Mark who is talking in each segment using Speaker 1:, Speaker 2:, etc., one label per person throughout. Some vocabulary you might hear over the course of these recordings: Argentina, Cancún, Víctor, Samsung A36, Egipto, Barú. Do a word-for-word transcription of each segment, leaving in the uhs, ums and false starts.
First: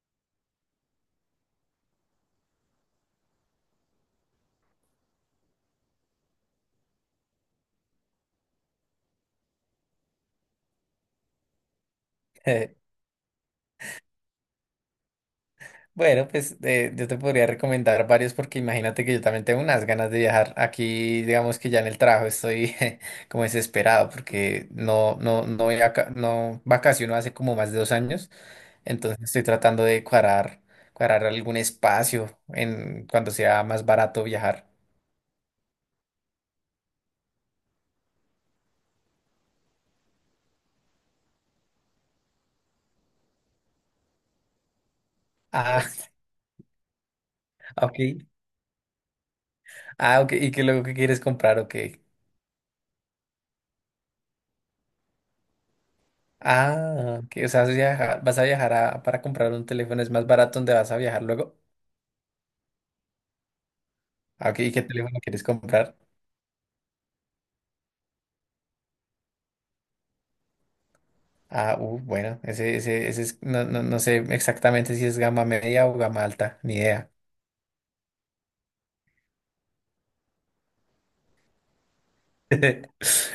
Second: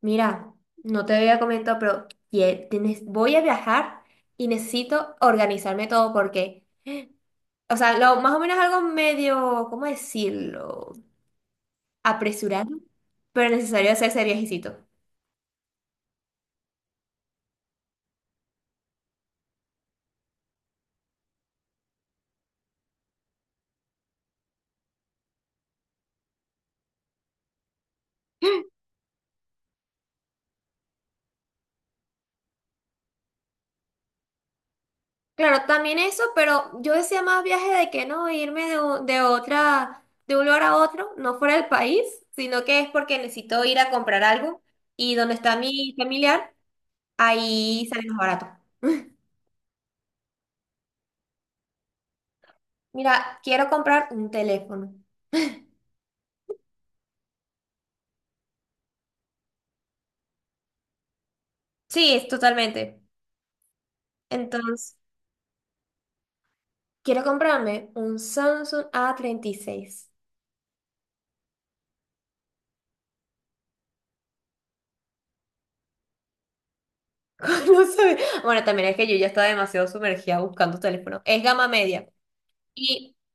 Speaker 1: Mira, no te había comentado, pero ye- tienes- voy a viajar y necesito organizarme todo porque, o sea, lo, más o menos algo medio, ¿cómo decirlo? Apresurado,
Speaker 2: Eh,
Speaker 1: pero necesario hacer ese viajecito.
Speaker 2: Bueno, pues eh, yo te podría recomendar varios porque imagínate que yo también tengo unas ganas de viajar. Aquí, digamos que ya en el trabajo estoy como desesperado porque no, no, no, voy a ca- no vacaciono hace como más de dos años. Entonces estoy tratando de cuadrar, cuadrar algún espacio en cuando sea más barato viajar.
Speaker 1: Claro, también eso, pero yo decía más viaje de que no irme de, u- de otra, de un lugar a otro, no fuera del país, sino que es porque necesito ir a comprar algo y donde está
Speaker 2: Ah,
Speaker 1: mi familiar, ahí sale más
Speaker 2: ok.
Speaker 1: barato.
Speaker 2: Ah, ok. ¿Y qué luego que quieres comprar? Ok.
Speaker 1: Mira, quiero comprar un teléfono.
Speaker 2: Ah, ok. O sea, vas a viajar, vas a viajar a- para comprar un teléfono, es más barato donde vas a viajar luego.
Speaker 1: Sí, es totalmente.
Speaker 2: Ah, ok, ¿y qué
Speaker 1: Entonces,
Speaker 2: teléfono quieres comprar?
Speaker 1: quiero comprarme un Samsung A treinta y seis.
Speaker 2: Ah, uh, bueno, ese, ese, ese es, no, no, no sé exactamente si es gama media o gama alta, ni idea.
Speaker 1: No sé. Bueno, también es que yo ya estaba demasiado sumergida buscando teléfono. Es gama media. Y,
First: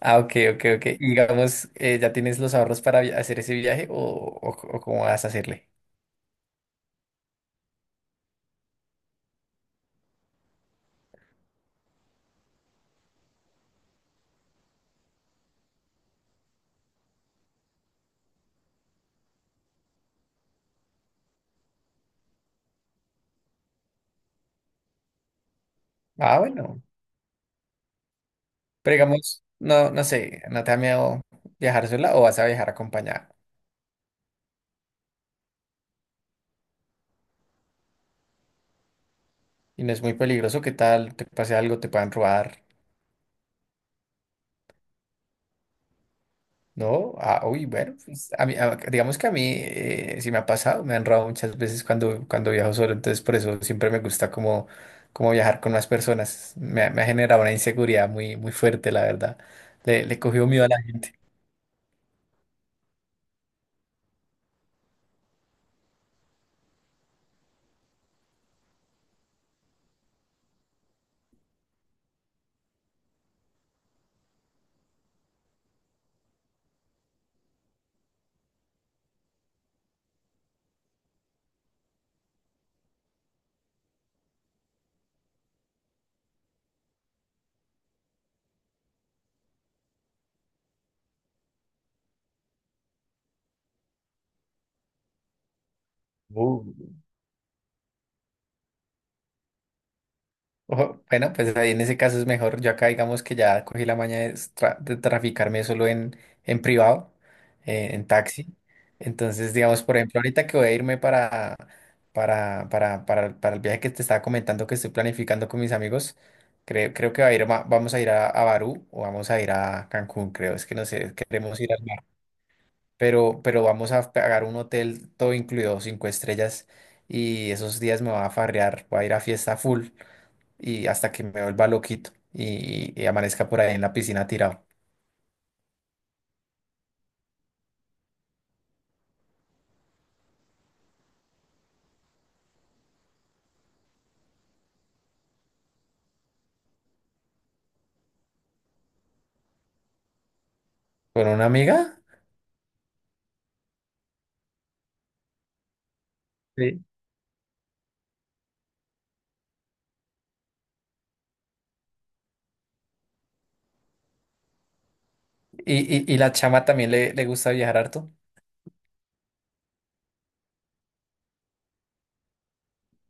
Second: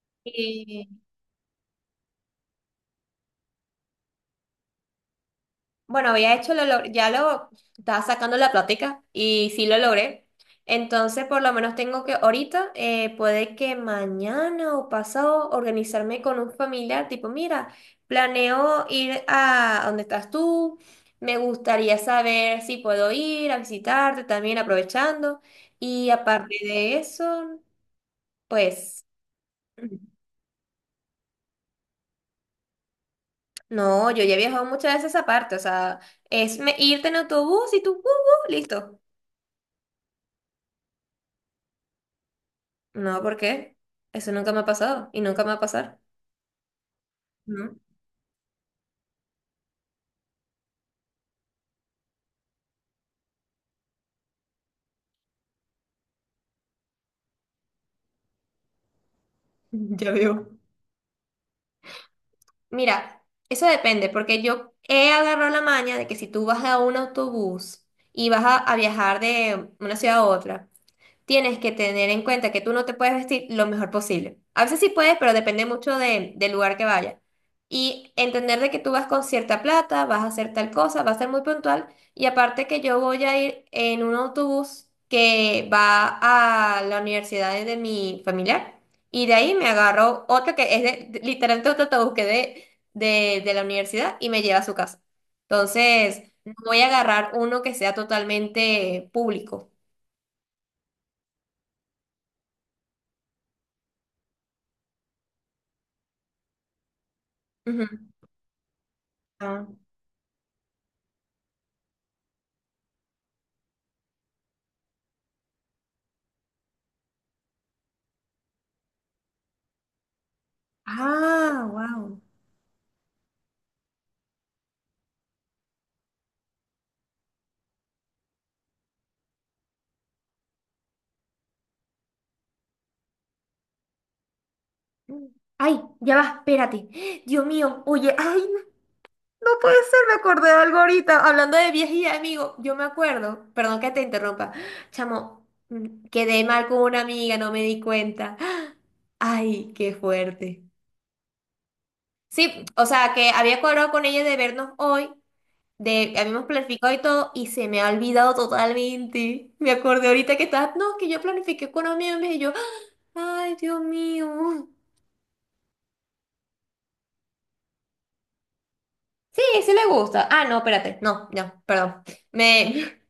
Speaker 2: Ah, ok, ok, ok. Y digamos, eh, ¿ya tienes los ahorros para vi- hacer ese viaje o, o, o cómo vas a hacerle?
Speaker 1: bueno, había hecho, lo, log- ya lo estaba sacando la plática y sí lo logré. Entonces, por lo menos tengo que ahorita, eh, puede que mañana o pasado, organizarme con un familiar, tipo, mira, planeo ir a donde estás tú, me gustaría saber si puedo ir a visitarte también aprovechando. Y
Speaker 2: Ah,
Speaker 1: aparte
Speaker 2: bueno.
Speaker 1: de eso,
Speaker 2: Pero
Speaker 1: pues,
Speaker 2: digamos, no, no sé, ¿no te da miedo viajar sola o vas a viajar acompañada?
Speaker 1: no, yo ya he viajado muchas veces aparte, o sea, es me- irte en autobús y tú, uh, uh, listo.
Speaker 2: Y no es muy peligroso, ¿qué tal? ¿Te pase algo? ¿Te puedan robar?
Speaker 1: No, ¿por qué? Eso nunca me ha pasado y nunca me va a pasar.
Speaker 2: No, ah, uy,
Speaker 1: ¿No?
Speaker 2: bueno, pues, a mí, a- digamos que a mí eh, sí me ha pasado, me han robado muchas veces cuando, cuando viajo solo, entonces por eso siempre me gusta como, como viajar con más personas. Me, ha me ha generado una inseguridad muy, muy fuerte, la verdad. Le,
Speaker 1: Ya
Speaker 2: le cogió
Speaker 1: veo.
Speaker 2: miedo a la gente.
Speaker 1: Mira, eso depende, porque yo he agarrado la maña de que si tú vas a un autobús y vas a, a viajar de una ciudad a otra, tienes que tener en cuenta que tú no te puedes vestir lo mejor posible. A veces sí puedes, pero depende mucho de- del lugar que vayas. Y entender de que tú vas con cierta plata, vas a hacer tal cosa, vas a ser muy puntual. Y aparte que yo voy a ir en un autobús que va a la universidad de de mi familiar. Y de ahí me agarro otro que es de- de- literalmente otro autobús que de, de, de la universidad y me lleva a su casa. Entonces, no
Speaker 2: Uh.
Speaker 1: voy a agarrar uno que sea totalmente público.
Speaker 2: Ojo, bueno, pues ahí en ese caso es mejor. Yo acá digamos que ya cogí la maña de, tra- de traficarme solo en, en privado, eh,
Speaker 1: Ujú.
Speaker 2: en taxi. Entonces,
Speaker 1: Ah.
Speaker 2: digamos, por ejemplo, ahorita que voy a irme para, para, para, para, para el viaje que te estaba comentando que estoy planificando con mis amigos, creo, creo que va a ir, ma- vamos a ir a, a Barú o vamos a ir a Cancún, creo. Es que no sé, queremos
Speaker 1: Ah,
Speaker 2: ir al mar.
Speaker 1: wow.
Speaker 2: Pero, pero vamos a pagar un hotel todo incluido, cinco estrellas, y esos días me va a farrear, voy a ir a fiesta full y hasta que me vuelva loquito y, y amanezca por ahí en la piscina tirado
Speaker 1: Ay, ya va, espérate. Dios mío, oye, ay, no no puede ser, me acordé de algo ahorita. Hablando de viajes y de amigos, yo me acuerdo, perdón que te interrumpa, chamo, mm, quedé mal con una amiga, no me di cuenta. Ay, qué fuerte.
Speaker 2: con una amiga.
Speaker 1: Sí, o sea, que había cuadrado con ella de vernos hoy, de habíamos
Speaker 2: Sí.
Speaker 1: planificado y todo, y se me ha olvidado totalmente. Me acordé ahorita que estás, no, que yo planifiqué con amigos y yo, ay, Dios mío.
Speaker 2: Y, y, y la chama también le, le gusta viajar harto.
Speaker 1: Sí, sí le gusta. Ah, no, espérate. No, no, perdón. Me,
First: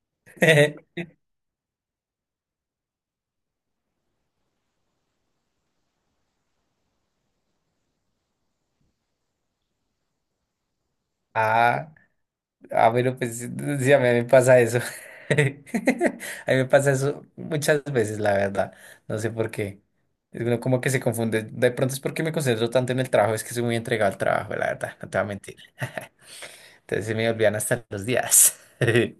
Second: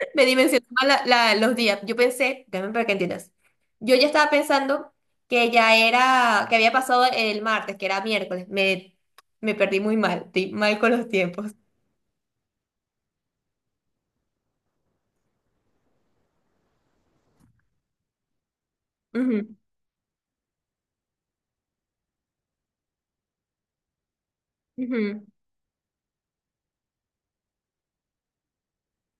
Speaker 1: me dimensioné mal la- la- los días. Yo pensé, déjame para que entiendas. Yo ya estaba pensando que ya era, que había pasado el martes, que era miércoles. Me, me perdí muy mal, estoy mal con los tiempos.
Speaker 2: Ah, ah, pero pues sí, sí, a mí me pasa eso. A mí me pasa eso muchas veces, la verdad. No sé por
Speaker 1: Ujú,
Speaker 2: qué. Es uno como que se confunde. De pronto es porque me concentro tanto en el trabajo, es que soy muy entregado al trabajo, la verdad, no te voy
Speaker 1: ujú.
Speaker 2: a mentir. Entonces se me olvidan hasta los días.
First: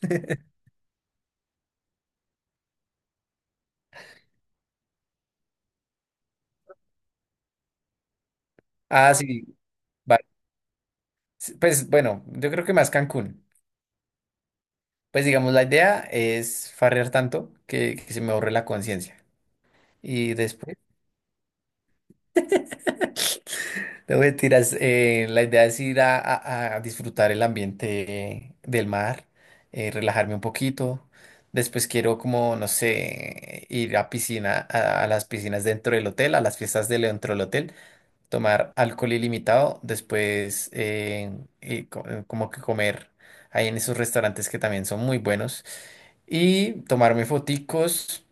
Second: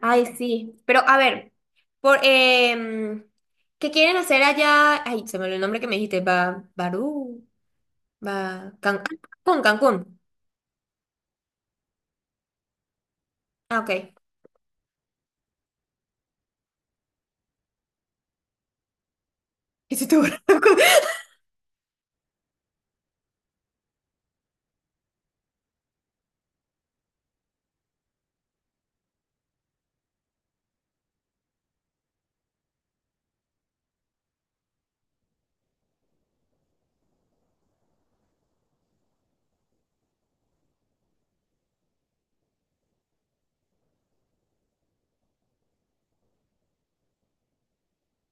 Speaker 1: Ay, sí. Pero a ver, por, em, ¿qué quieren hacer allá? Ay, se me olvidó el nombre que me dijiste. Ba, Barú, Ba, Can-
Speaker 2: Ah, sí,
Speaker 1: Cancún, Cancún.
Speaker 2: vale. Sí, pues bueno, yo creo que más Cancún.
Speaker 1: Ah, ok. ¿Qué
Speaker 2: Pues digamos, la idea es farrear tanto que, que se me borre la conciencia.
Speaker 1: hiciste?
Speaker 2: Y después,
Speaker 1: ¿Barú?
Speaker 2: no mentiras, eh, la idea es ir a, a- a disfrutar el ambiente del mar, eh, relajarme un poquito. Después quiero como, no sé, ir a piscina, a, a las piscinas dentro del hotel, a las fiestas de dentro del hotel, tomar alcohol ilimitado, después eh, y co- eh, como que comer ahí en esos restaurantes que también son muy buenos y tomarme foticos.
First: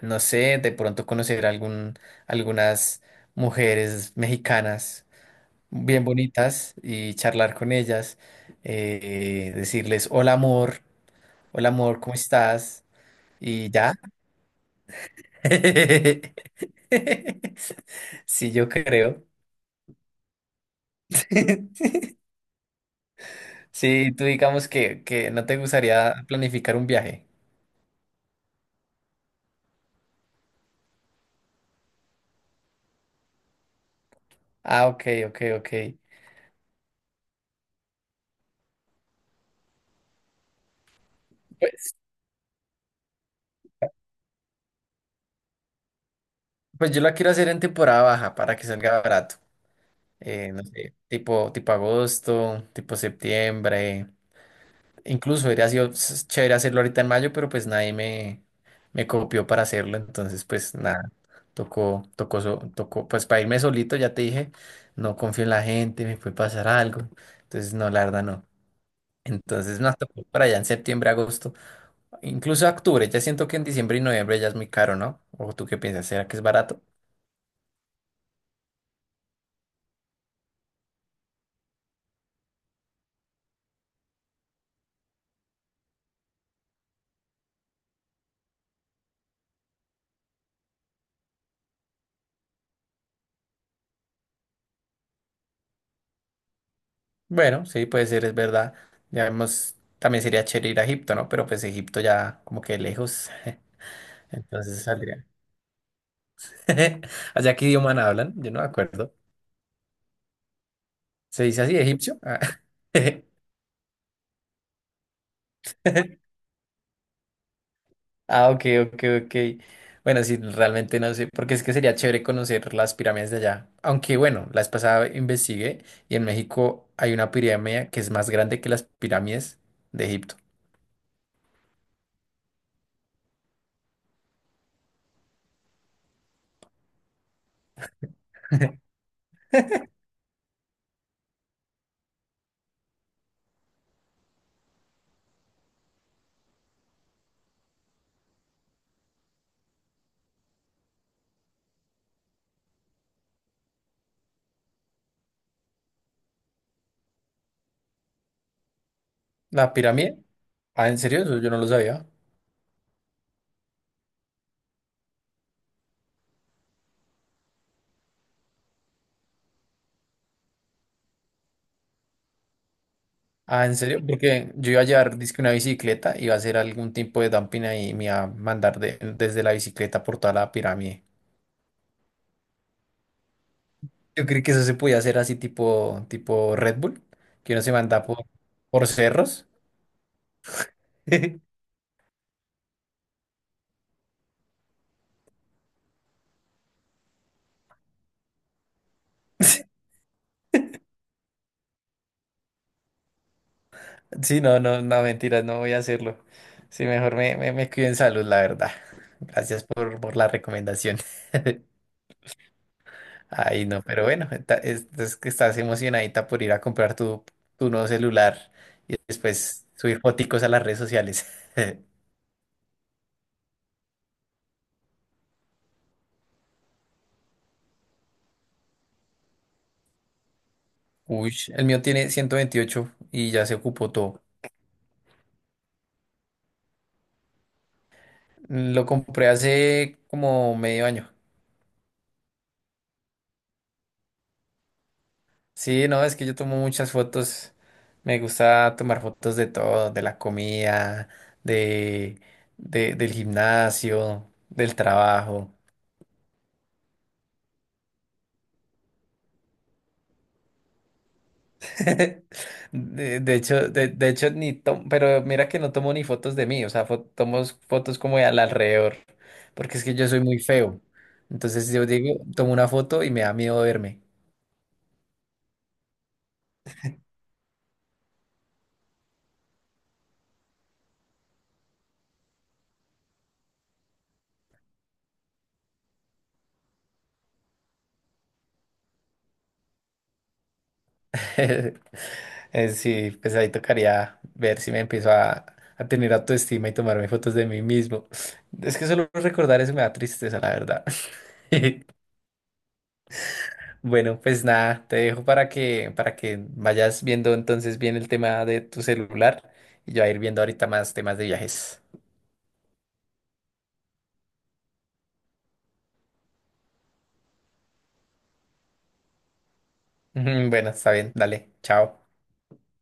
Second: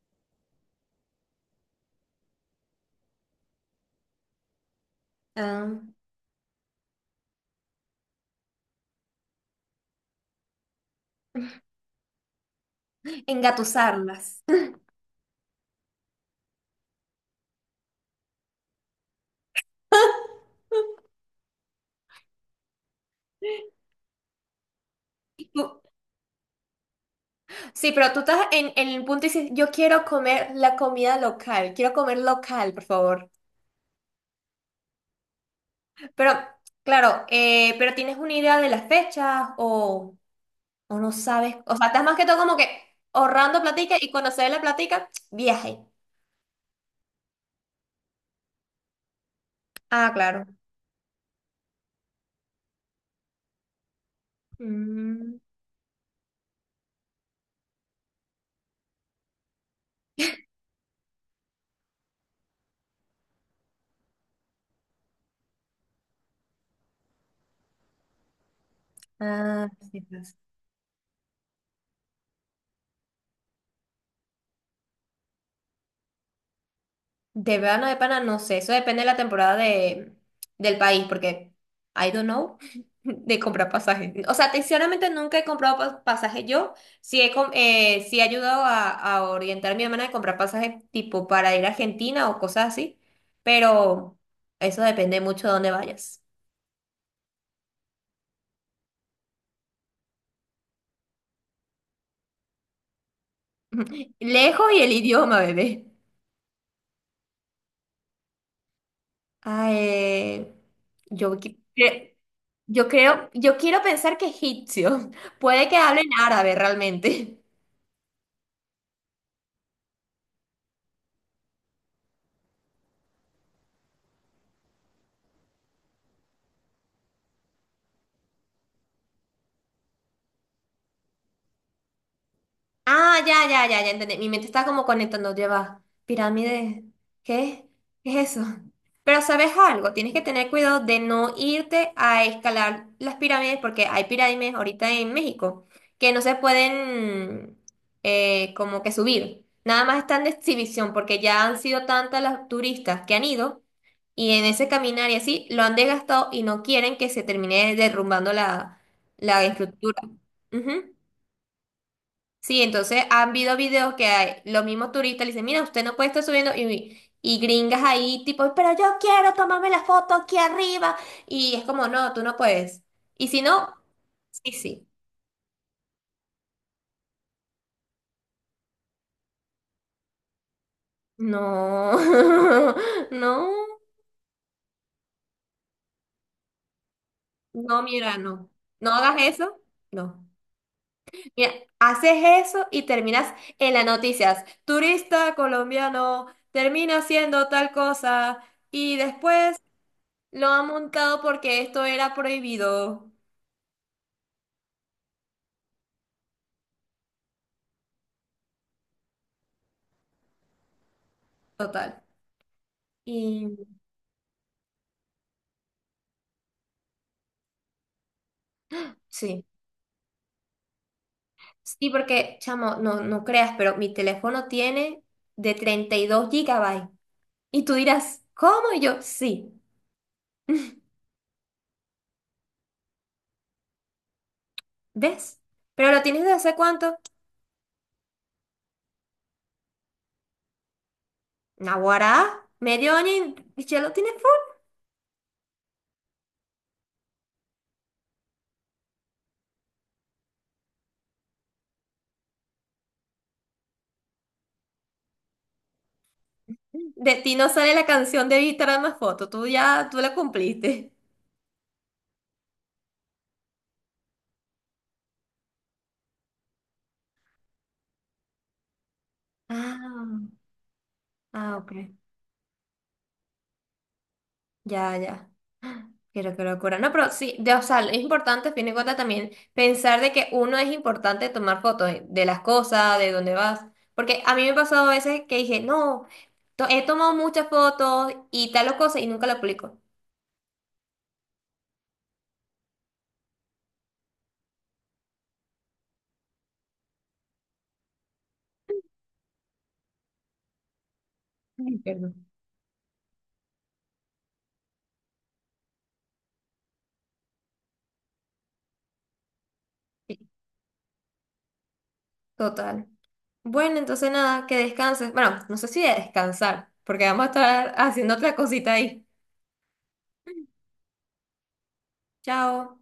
Speaker 2: No sé, de pronto conocer algún, algunas mujeres mexicanas
Speaker 1: Ah.
Speaker 2: bien bonitas y charlar con ellas, eh, decirles, hola amor, hola amor, ¿cómo estás? Y ya.
Speaker 1: Engatusarlas.
Speaker 2: Sí, yo creo. Sí, tú digamos que, que no te
Speaker 1: Tú-
Speaker 2: gustaría planificar un viaje.
Speaker 1: Sí, pero tú estás en, en el punto y dices, yo quiero comer la comida local, quiero comer local, por favor.
Speaker 2: Ah, ok, ok, ok.
Speaker 1: Pero, claro, eh, pero tienes una idea de las fechas o, o no sabes, o sea,
Speaker 2: Pues,
Speaker 1: estás más que todo como que ahorrando platica y cuando se dé la platica, viaje.
Speaker 2: pues yo la quiero hacer en temporada baja para que salga barato.
Speaker 1: Ah, claro.
Speaker 2: Eh, no sé, tipo, tipo agosto, tipo septiembre.
Speaker 1: Mm,
Speaker 2: Incluso hubiera sido s- chévere hacerlo ahorita en mayo, pero pues nadie me, me copió para hacerlo, entonces pues nada, tocó, tocó, so- tocó, pues para irme solito, ya te dije, no confío en la gente, me puede pasar algo, entonces no, la verdad no.
Speaker 1: ah,
Speaker 2: Entonces nos
Speaker 1: sí,
Speaker 2: tocó
Speaker 1: pues.
Speaker 2: para allá en septiembre, agosto, incluso octubre, ya siento que en diciembre y noviembre ya es muy caro, ¿no? ¿O tú qué piensas? ¿Será que es barato?
Speaker 1: De verano de pana, no sé. Eso depende de la temporada de, del país, porque I don't know de comprar pasajes. O sea, sinceramente nunca he comprado pas- pasajes yo. Sí he, com- eh, sí he ayudado a, a orientar a mi hermana de comprar pasajes tipo para ir a Argentina o cosas así. Pero eso depende mucho de dónde vayas.
Speaker 2: Bueno, sí, puede ser, es verdad. Ya vemos, también sería chévere ir a Egipto, ¿no? Pero pues Egipto ya como que lejos,
Speaker 1: Lejos y
Speaker 2: entonces
Speaker 1: el
Speaker 2: saldría.
Speaker 1: idioma, bebé.
Speaker 2: ¿Allá qué idioma hablan? Yo no me acuerdo.
Speaker 1: Ah, eh, yo,
Speaker 2: ¿Se
Speaker 1: qui-
Speaker 2: dice así,
Speaker 1: cre-
Speaker 2: egipcio? Ah,
Speaker 1: yo creo, yo quiero pensar que egipcio. Puede que hablen árabe realmente.
Speaker 2: ah, ok, ok, ok. Bueno, sí, realmente no sé, porque es que sería chévere conocer las pirámides de allá. Aunque bueno, la vez pasada investigué y en México hay una pirámide que es más grande que las pirámides de Egipto.
Speaker 1: Ah, ya, ya, ya, ya entendí. Mi mente está como conectando, lleva pirámides. ¿Qué? ¿Qué es eso? Pero sabes algo, tienes que tener cuidado de no irte a escalar las pirámides porque hay pirámides ahorita en México que no se pueden eh, como que subir. Nada más están de exhibición porque ya han sido tantas las turistas que han ido y en ese caminar y así lo han desgastado y no quieren que se termine derrumbando la, la
Speaker 2: ¿La
Speaker 1: estructura.
Speaker 2: pirámide? Ah,
Speaker 1: Ujú.
Speaker 2: ¿en serio? Eso yo no lo sabía.
Speaker 1: Sí, entonces han habido videos que hay, los mismos turistas le dicen, mira, usted no puede estar subiendo y, y gringas ahí tipo, pero yo quiero tomarme la foto aquí arriba. Y es como, no, tú no puedes. Y si
Speaker 2: Ah,
Speaker 1: no,
Speaker 2: ¿en serio? Porque
Speaker 1: sí,
Speaker 2: yo iba a
Speaker 1: sí.
Speaker 2: llevar, dizque una bicicleta, iba a hacer algún tipo de dumping ahí y me iba a mandar de- desde la bicicleta por toda la pirámide.
Speaker 1: No, no,
Speaker 2: Yo creí que eso se podía hacer así tipo, tipo Red Bull, que uno se
Speaker 1: no,
Speaker 2: manda
Speaker 1: mira,
Speaker 2: por,
Speaker 1: no.
Speaker 2: por
Speaker 1: No hagas
Speaker 2: cerros.
Speaker 1: eso, no. Mira, haces eso y terminas en las noticias. Turista colombiano termina haciendo tal cosa y después lo ha montado porque esto era prohibido.
Speaker 2: Sí, no, no, no, mentiras, no voy a hacerlo. Sí, mejor me, me, me cuido en salud, la verdad. Gracias por, por la recomendación.
Speaker 1: Total. Y
Speaker 2: Ay, no, pero bueno, está- es, es que estás emocionadita por ir a comprar tu, tu nuevo celular y
Speaker 1: sí,
Speaker 2: después subir foticos a las redes sociales.
Speaker 1: sí, porque, chamo, no, no creas, pero mi teléfono tiene de treinta y dos gigabytes. Y tú dirás, ¿cómo? Y yo, sí.
Speaker 2: Uy, el mío tiene ciento veintiocho y ya se ocupó todo.
Speaker 1: ¿Ves? Pero ¿lo tienes desde hace cuánto?
Speaker 2: Mm, Lo compré hace como medio año.
Speaker 1: Naguará, medio año y ya lo tienes full.
Speaker 2: Sí, no, es que yo tomo muchas fotos. Me gusta tomar fotos de todo, de la comida, de, de- del gimnasio, del trabajo.
Speaker 1: De ti no sale la canción de Víctor más foto, tú ya, tú la cumpliste.
Speaker 2: De, de hecho, de, de hecho, ni tomo, pero mira que no tomo ni fotos de mí, o sea, fo- tomo fotos como de al alrededor, porque es que yo soy muy
Speaker 1: Ah,
Speaker 2: feo.
Speaker 1: ah,
Speaker 2: Entonces
Speaker 1: ok.
Speaker 2: yo digo, tomo una foto y me da miedo verme.
Speaker 1: Ya, ya. Pero qué locura. No, pero sí, de, o sea, es importante, a fin de cuentas, también pensar de que uno es importante tomar fotos de de las cosas, de dónde vas. Porque a mí me ha pasado a veces que dije, no, to- he tomado muchas fotos y tal o cosa y nunca la publico.
Speaker 2: Eh, Sí, pues ahí tocaría ver si me empiezo a, a tener autoestima y tomarme fotos de mí mismo. Es que solo recordar eso me da tristeza, la verdad.
Speaker 1: Ay, perdón.
Speaker 2: Bueno, pues nada, te dejo para que, para que vayas viendo entonces bien el tema de tu celular y yo a ir
Speaker 1: Sí,
Speaker 2: viendo ahorita más temas de viajes.
Speaker 1: total. Bueno, entonces nada, que descanses. Bueno, no sé si de descansar, porque vamos a estar haciendo otra cosita ahí.
Speaker 2: Bueno, está bien, dale, chao.
Speaker 1: Chao.